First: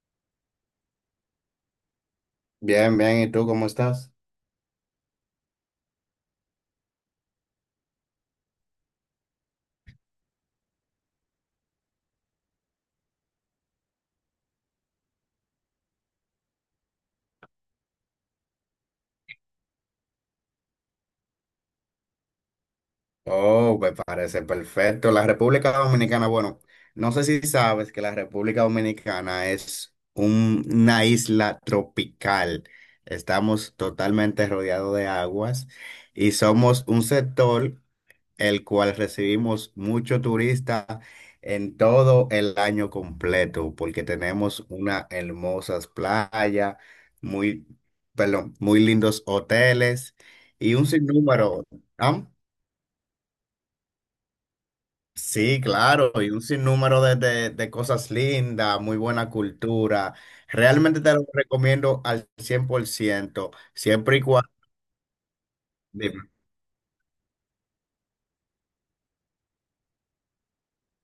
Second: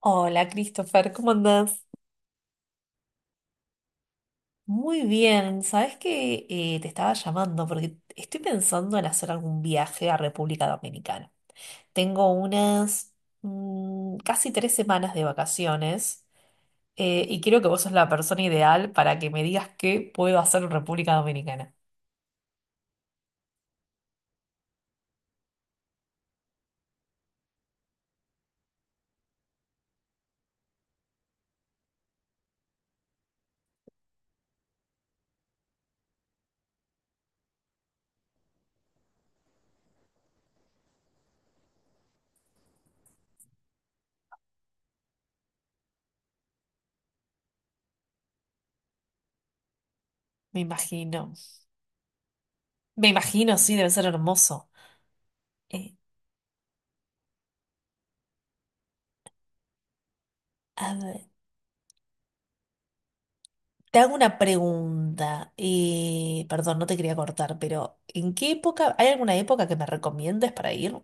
Hola, Christopher, ¿cómo andás? Bien, bien, ¿y tú cómo estás? Muy bien, ¿sabes que te estaba llamando porque estoy pensando en hacer algún viaje a República Dominicana. Tengo unas casi 3 semanas de vacaciones y creo que vos sos la persona ideal para que me digas qué puedo hacer en República Dominicana. Oh, me parece perfecto. La República Dominicana, bueno, no sé si sabes que la República Dominicana es una isla tropical. Estamos totalmente rodeados de aguas y somos un sector el cual recibimos mucho turista en todo el año completo, porque tenemos una hermosas playa muy, perdón, muy lindos hoteles Me y un imagino. sinnúmero. ¿Ah? Me imagino, sí, debe ser hermoso. Sí, Eh, claro, y un sinnúmero de cosas lindas, muy buena cultura. a Realmente te lo ver. recomiendo al 100% Te hago siempre y una cuando... pregunta. Perdón, no te quería cortar, pero ¿en qué época? ¿Hay alguna época que me recomiendes para ir?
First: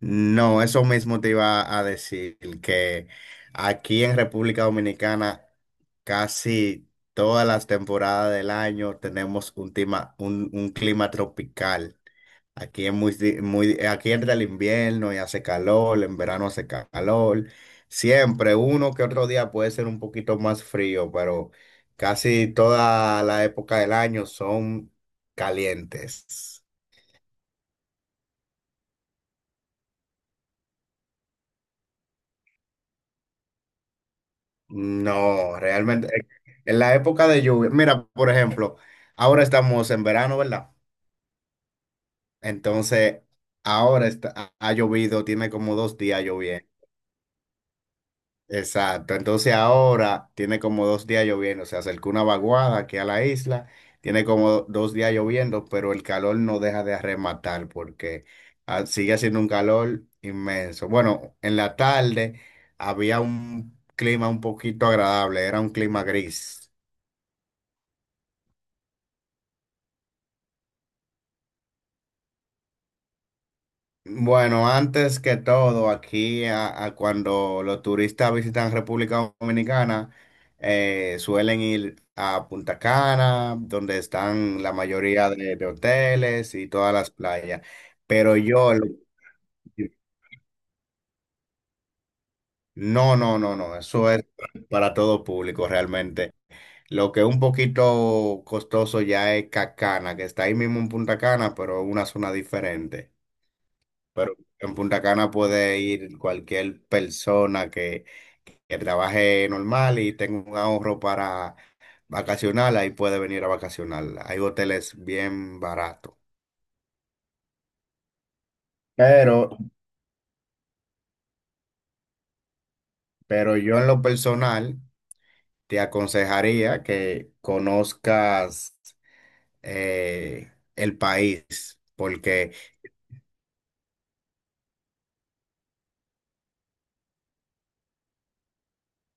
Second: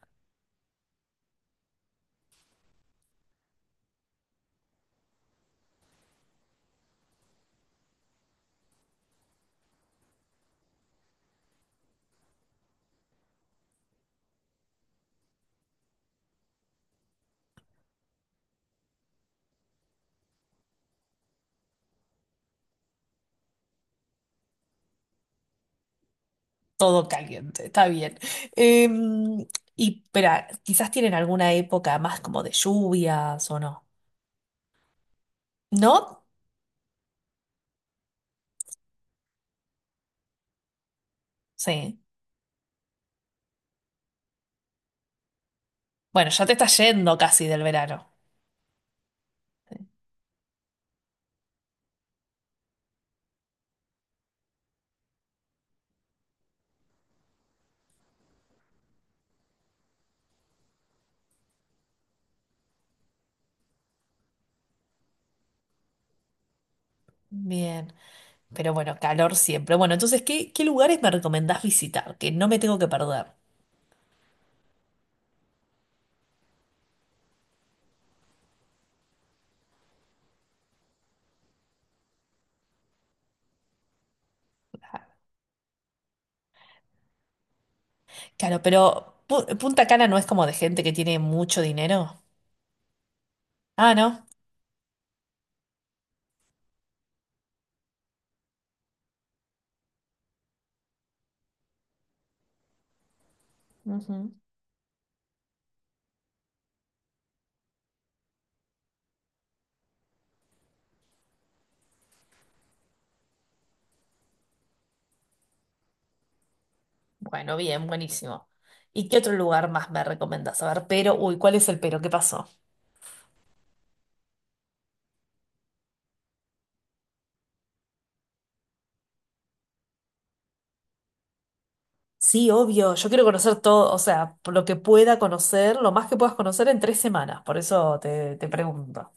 No, eso mismo te iba a decir, que aquí en República Dominicana casi todas las temporadas del año tenemos un clima, un clima tropical. Aquí es muy, muy, aquí entra el invierno y hace calor, en verano hace calor. Siempre, uno que otro día puede ser un poquito más frío, pero casi toda la época del año son calientes. Todo caliente, está bien. Em, y, pero quizás tienen alguna época más como de lluvias o no. No, realmente, ¿No? En la época de lluvia, mira, por ejemplo, ahora estamos en verano, ¿verdad? Sí. Entonces, ahora está, ha llovido, tiene como dos días Bueno, ya te está lloviendo. yendo casi del verano. Exacto, entonces ahora tiene como dos días lloviendo, se acercó una vaguada aquí a la isla, tiene como dos días lloviendo, pero el calor no deja de arrematar porque sigue haciendo un calor inmenso. Bueno, en la tarde había un clima un poquito agradable, era un clima gris. Bien. Pero bueno, calor siempre. Bueno, entonces, ¿qué lugares me recomendás visitar? Que no me tengo que perder. Bueno, antes que todo, aquí a cuando los turistas visitan República Dominicana, suelen ir a Punta Cana, donde están la mayoría de hoteles y todas las playas. Pero Claro, yo, pero Punta Cana no es como de gente que tiene mucho dinero. no, no, no, no, Ah, eso es ¿no? para todo público realmente. Lo que es un poquito costoso ya es Cacana, que está ahí mismo en Punta Cana, pero una zona diferente. Ujú. Pero en Punta Cana puede ir cualquier persona que trabaje normal y tenga un ahorro para vacacionar, ahí puede venir a vacacionar. Hay hoteles bien baratos. Bueno, bien, buenísimo. ¿Y qué otro Pero, lugar más me recomendás? A ver, pero, uy, ¿cuál es el pero? ¿Qué pasó? pero yo en lo personal te aconsejaría que conozcas el país, Sí, porque obvio, yo quiero conocer todo, o sea, por lo que pueda conocer, lo más que puedas conocer en 3 semanas, por eso te pregunto.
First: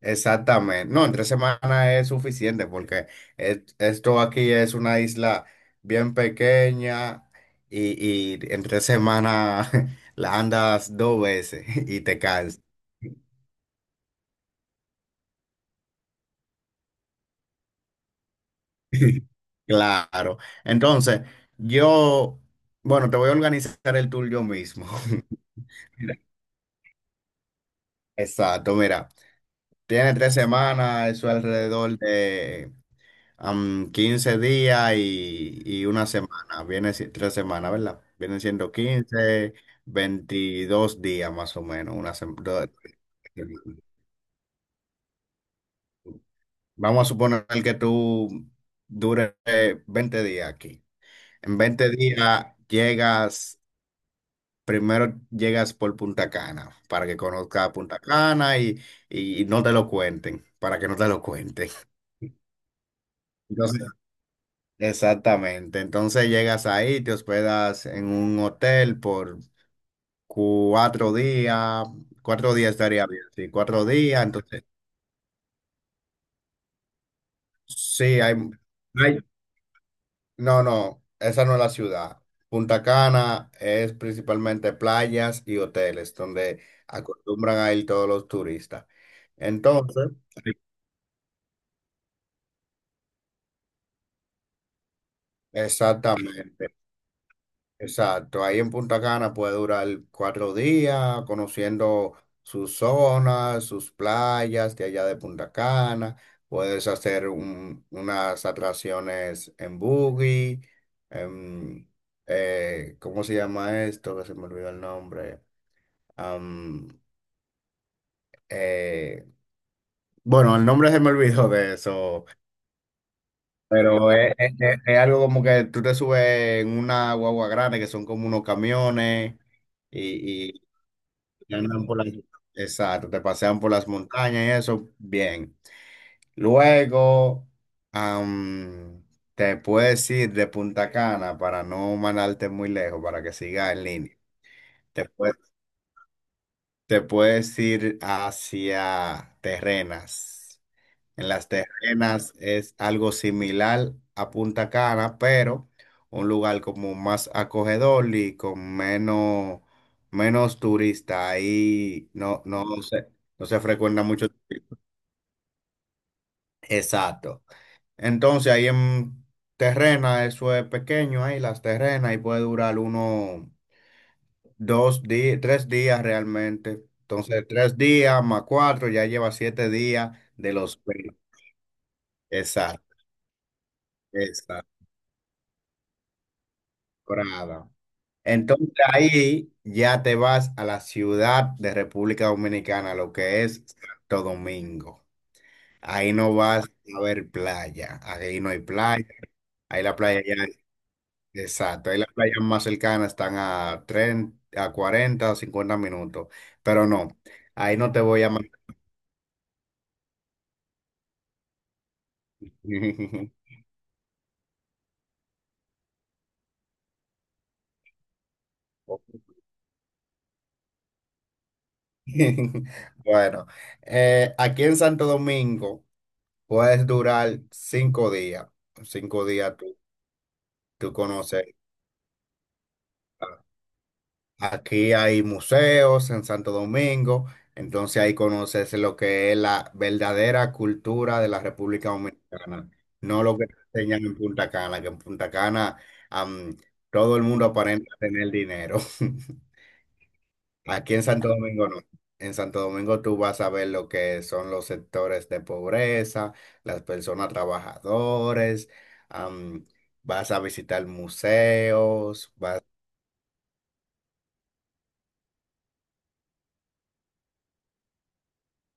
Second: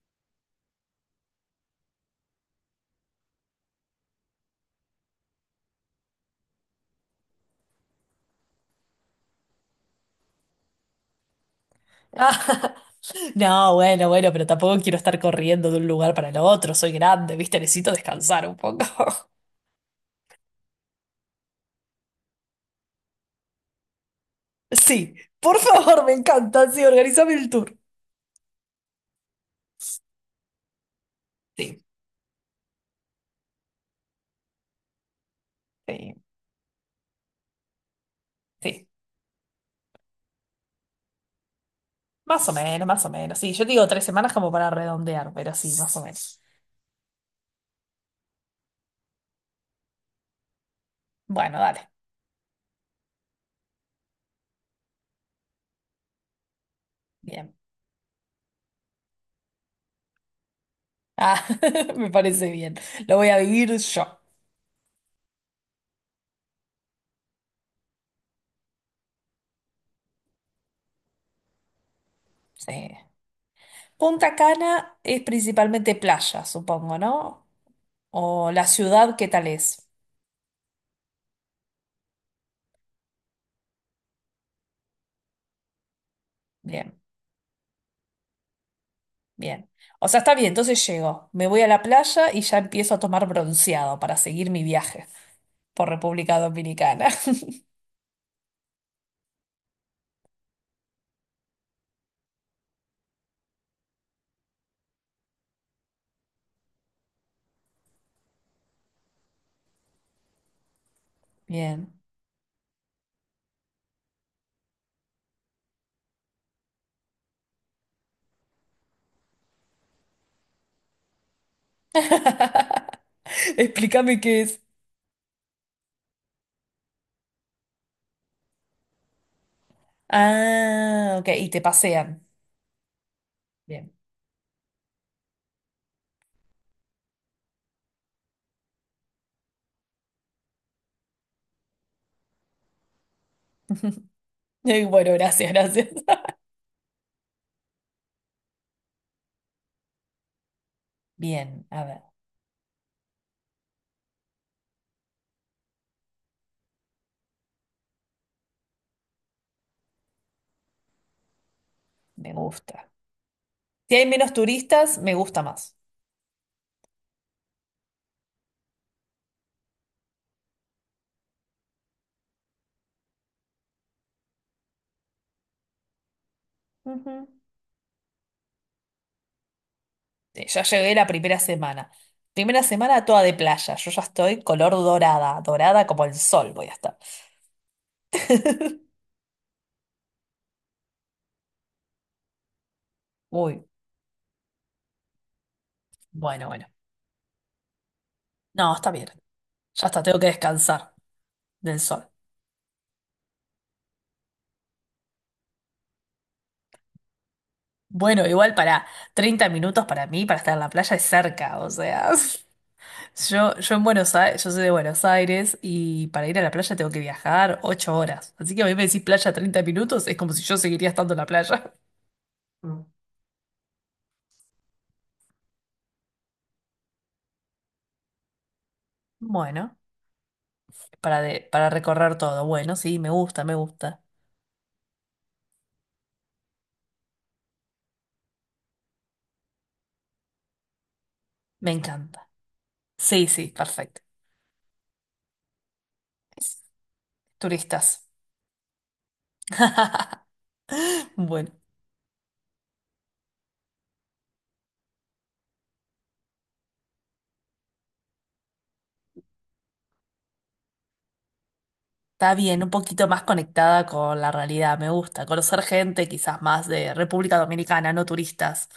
exactamente. No, en tres semanas es suficiente porque esto aquí es una isla bien pequeña y en tres semanas la andas dos veces y te caes. No, bueno, bueno, pero tampoco quiero estar corriendo de un lugar para el otro, soy grande, ¿viste? Necesito descansar un poco. Claro. Entonces, yo, bueno, te voy a organizar el tour yo mismo. Sí, por favor, me Mira, encanta, sí, organizame el tour. exacto, mira, tiene tres semanas, eso Sí, alrededor de 15 días y una mm, sí, semana, viene si- tres semanas, ¿verdad? Vienen siendo sí. 15, 22 días más o menos, una Más o menos, más o menos. Sí, yo digo 3 semanas como para redondear, pero sí, más o menos. vamos a suponer que tú dures 20 días aquí. Bueno, En 20 dale. días llegas, primero llegas por Punta Cana, para que Bien. conozcas Punta Cana y no te lo cuenten, para que no te lo Ah, cuenten. me parece bien. Lo voy a vivir Entonces, yo. exactamente. Entonces llegas ahí, te hospedas en un hotel por cuatro días. Cuatro días Sí. estaría bien, sí, cuatro días. Punta Entonces, Cana es principalmente playa, supongo, ¿no? sí, hay, O la ciudad, hay- ¿qué tal es? No, no, esa no es la ciudad. Punta Cana es principalmente playas y hoteles donde Bien, acostumbran a ir todos los turistas. bien. O Entonces, sea, está bien, entonces llego. Me voy a la playa y ya empiezo a tomar bronceado para seguir mi viaje por República exactamente. Dominicana. Exacto, ahí en Punta Cana puede durar cuatro días conociendo sus zonas, sus playas de allá de Punta Cana. Puedes hacer unas atracciones en buggy, en, Bien. ¿Cómo se llama esto? Que se me olvidó el nombre. Am, eh, bueno, el nombre se me olvidó de eso, pero Explícame qué es. Es algo como que tú te subes en una guagua grande que son como unos camiones. Y Ah, ok. Y te te andan por pasean. exacto, te pasean por las Bien. montañas y eso, bien. Luego, am, te puedes ir de Punta Cana para no mandarte muy lejos, para que sigas en línea. Te Bueno, puedes, gracias, gracias. te puedes ir hacia Terrenas. En las Bien, a ver, terrenas es algo similar a Punta Cana, pero un lugar como más acogedor y con menos, menos turista. Ahí me no gusta. se, no se Si frecuenta hay mucho. menos turistas, me gusta más. Exacto. Entonces ahí en terrena, eso es pequeño ahí, las terrenas, y puede durar uno, dos días, tres días realmente. Ujú. Entonces tres días más cuatro, ya lleva siete días de Ya los... llegué la veinte. primera semana. Primera Exacto, semana toda de playa. Yo ya estoy color exacto. dorada, dorada como el sol voy a estar. Brava. Entonces ahí ya te vas a la ciudad de República Dominicana, lo que Uy, es Santo Domingo. Ahí no bueno, vas bueno. a ver playa, ahí no hay No, está playa, bien. ahí Ya la está, tengo playa que ya, descansar del exacto, ahí sol. las playas más cercanas están a 30, a 40, o 50 minutos, pero no, ahí no te voy Bueno, a mandar. igual para 30 minutos para mí, para estar en la playa es cerca, o sea, yo en Buenos Aires, yo soy de Buenos Aires y para ir a la playa tengo que viajar 8 horas. Así que a mí me decís playa 30 minutos, es como si yo seguiría estando en la playa. Mm. Bueno, aquí en Santo Domingo puedes durar cinco días tú, Bueno. tú conoces. Para recorrer todo. Bueno, sí, me gusta, me gusta. Aquí hay museos en Santo Domingo, entonces ahí conoces lo que es la verdadera cultura de la Me República encanta. Dominicana, no Sí, lo que sí, te perfecto. enseñan en Punta Cana, que en Punta Cana am, todo el mundo aparenta Turistas. tener dinero. Aquí en Santo Bueno, Domingo no. En Santo Domingo tú vas a ver lo que son los sectores de pobreza, las personas trabajadores, am, vas a visitar museos, está bien, vas... un poquito más conectada con la realidad, me gusta. Conocer gente quizás más de República Dominicana, no turistas,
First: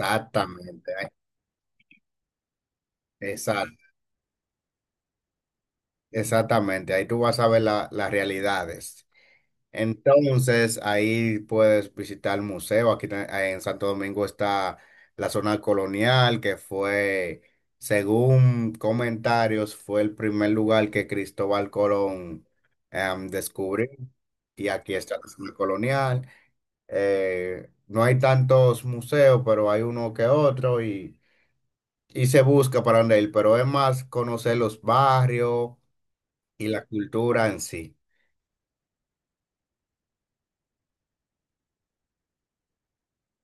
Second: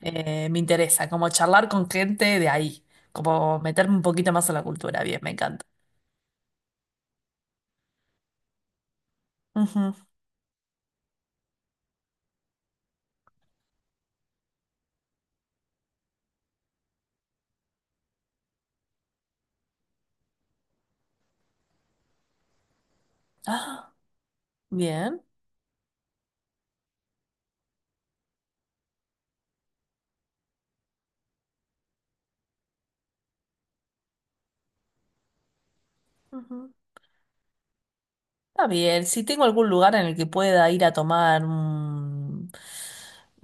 me interesa. Como charlar con gente de ahí, como exacto. meterme un poquito más en la cultura, bien, me encanta. Exactamente, ahí tú vas a ver las realidades. Ujú. Entonces, ahí puedes visitar el museo. Aquí en Santo Domingo está la zona colonial, que fue, según comentarios, fue el primer lugar que Cristóbal Colón descubrió. Ah, Y aquí está bien. la zona colonial. No hay tantos museos, pero hay uno que otro y se busca para dónde ir, pero es más conocer los barrios y Ujú. la cultura en sí. Está bien, si tengo algún lugar en el que pueda ir a tomar un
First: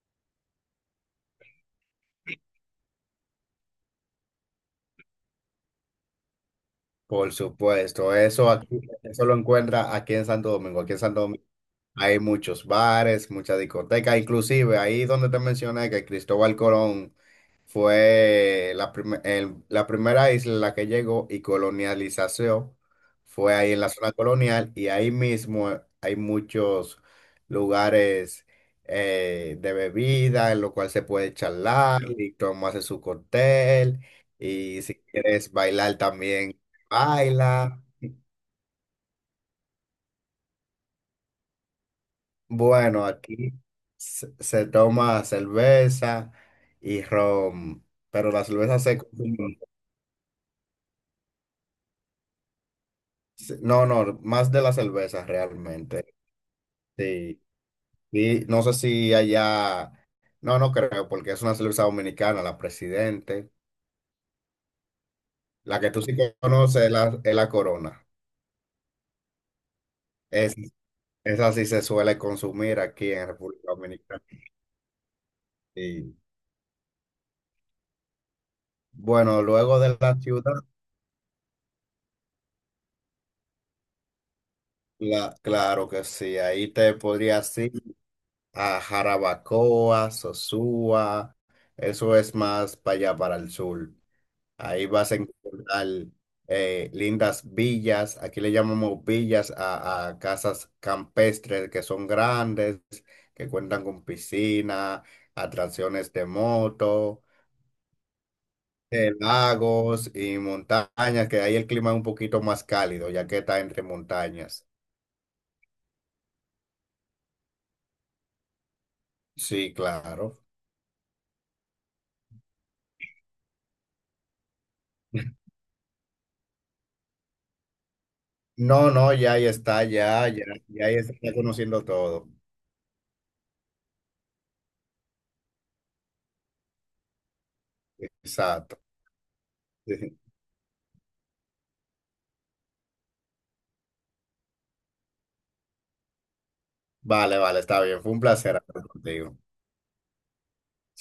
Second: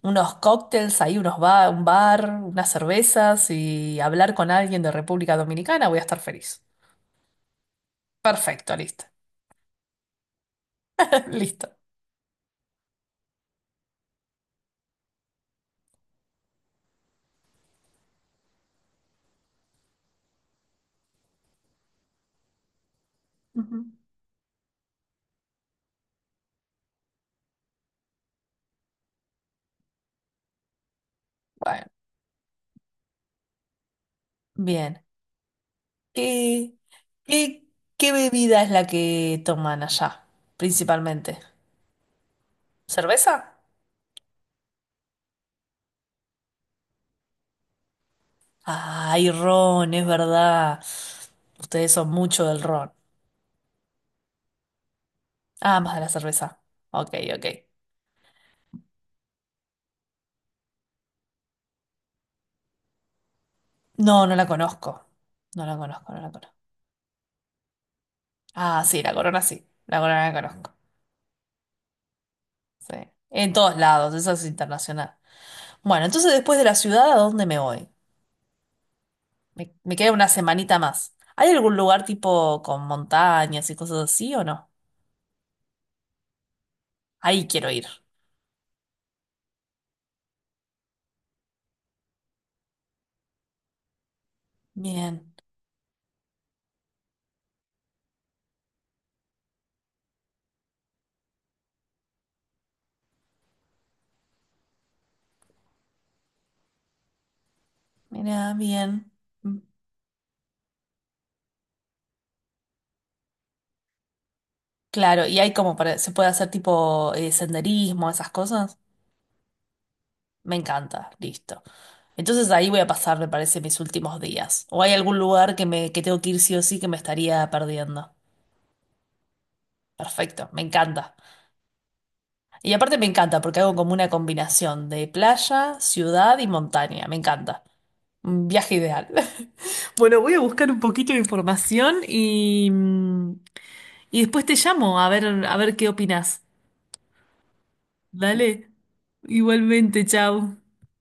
unos cócteles, ahí un bar, unas cervezas y hablar con alguien de República Dominicana, voy a estar feliz. Por supuesto, eso Perfecto, aquí, listo. eso lo encuentra aquí en Santo Domingo. Aquí en Santo Domingo. Listo. Hay muchos bares, muchas discotecas, inclusive ahí donde te mencioné que Cristóbal Colón fue la primera isla en la que llegó y colonialización fue ahí en Ujú. la zona colonial y ahí mismo hay muchos lugares de bebida en lo cual se puede Bueno, charlar y tomarse su cóctel y si bien. quieres bailar también, ¿Qué, qué, baila. ¿qué bebida es la que toman allá, principalmente? Bueno, ¿Cerveza? aquí se toma cerveza y ron, pero la cerveza se Ay, consume. ron, es verdad. Ustedes son mucho del ron. No, no, más de la cerveza Ah, más de realmente. la cerveza. Ok, Sí. ok. Y no sé si allá, no, no creo, porque es una cerveza dominicana, la Presidente. No, no la conozco. No la La que tú conozco, sí no la conozco. conoces es la Corona. Ah, sí. La corona la Es, conozco. esa sí se suele consumir Sí. aquí en En República todos lados, Dominicana. eso es internacional. Bueno, Y entonces después de la ciudad, ¿a dónde me voy? bueno, luego Me de queda la una ciudad, semanita más. ¿Hay algún lugar tipo con montañas y cosas así o no? la, claro que sí, ahí te podría Ahí quiero decir. ir. A Jarabacoa, Sosúa, eso es más para allá, para el sur. Ahí vas a Bien, encontrar lindas villas, aquí le llamamos villas a casas campestres que son grandes, que cuentan con piscina, atracciones de moto, mira, bien. Mm, lagos y montañas, que ahí el clima es un poquito más cálido, ya que está entre montañas. claro, y hay como para, se puede hacer tipo senderismo, esas cosas. Sí, claro. Me encanta, listo. Entonces ahí voy a pasar, me parece, mis últimos días. ¿O hay algún lugar que tengo que ir sí o sí que me estaría perdiendo? No, no, ya ahí está, ya, ya, Perfecto, me ya ahí encanta. está conociendo todo. Y aparte me encanta porque hago como una combinación de playa, ciudad y montaña. Me encanta. Un viaje Exacto. ideal. Bueno, voy a buscar un poquito de información y, y después te llamo a ver qué opinas. Vale, vale, está bien. Fue un placer Dale. hablar contigo. Igualmente, chao.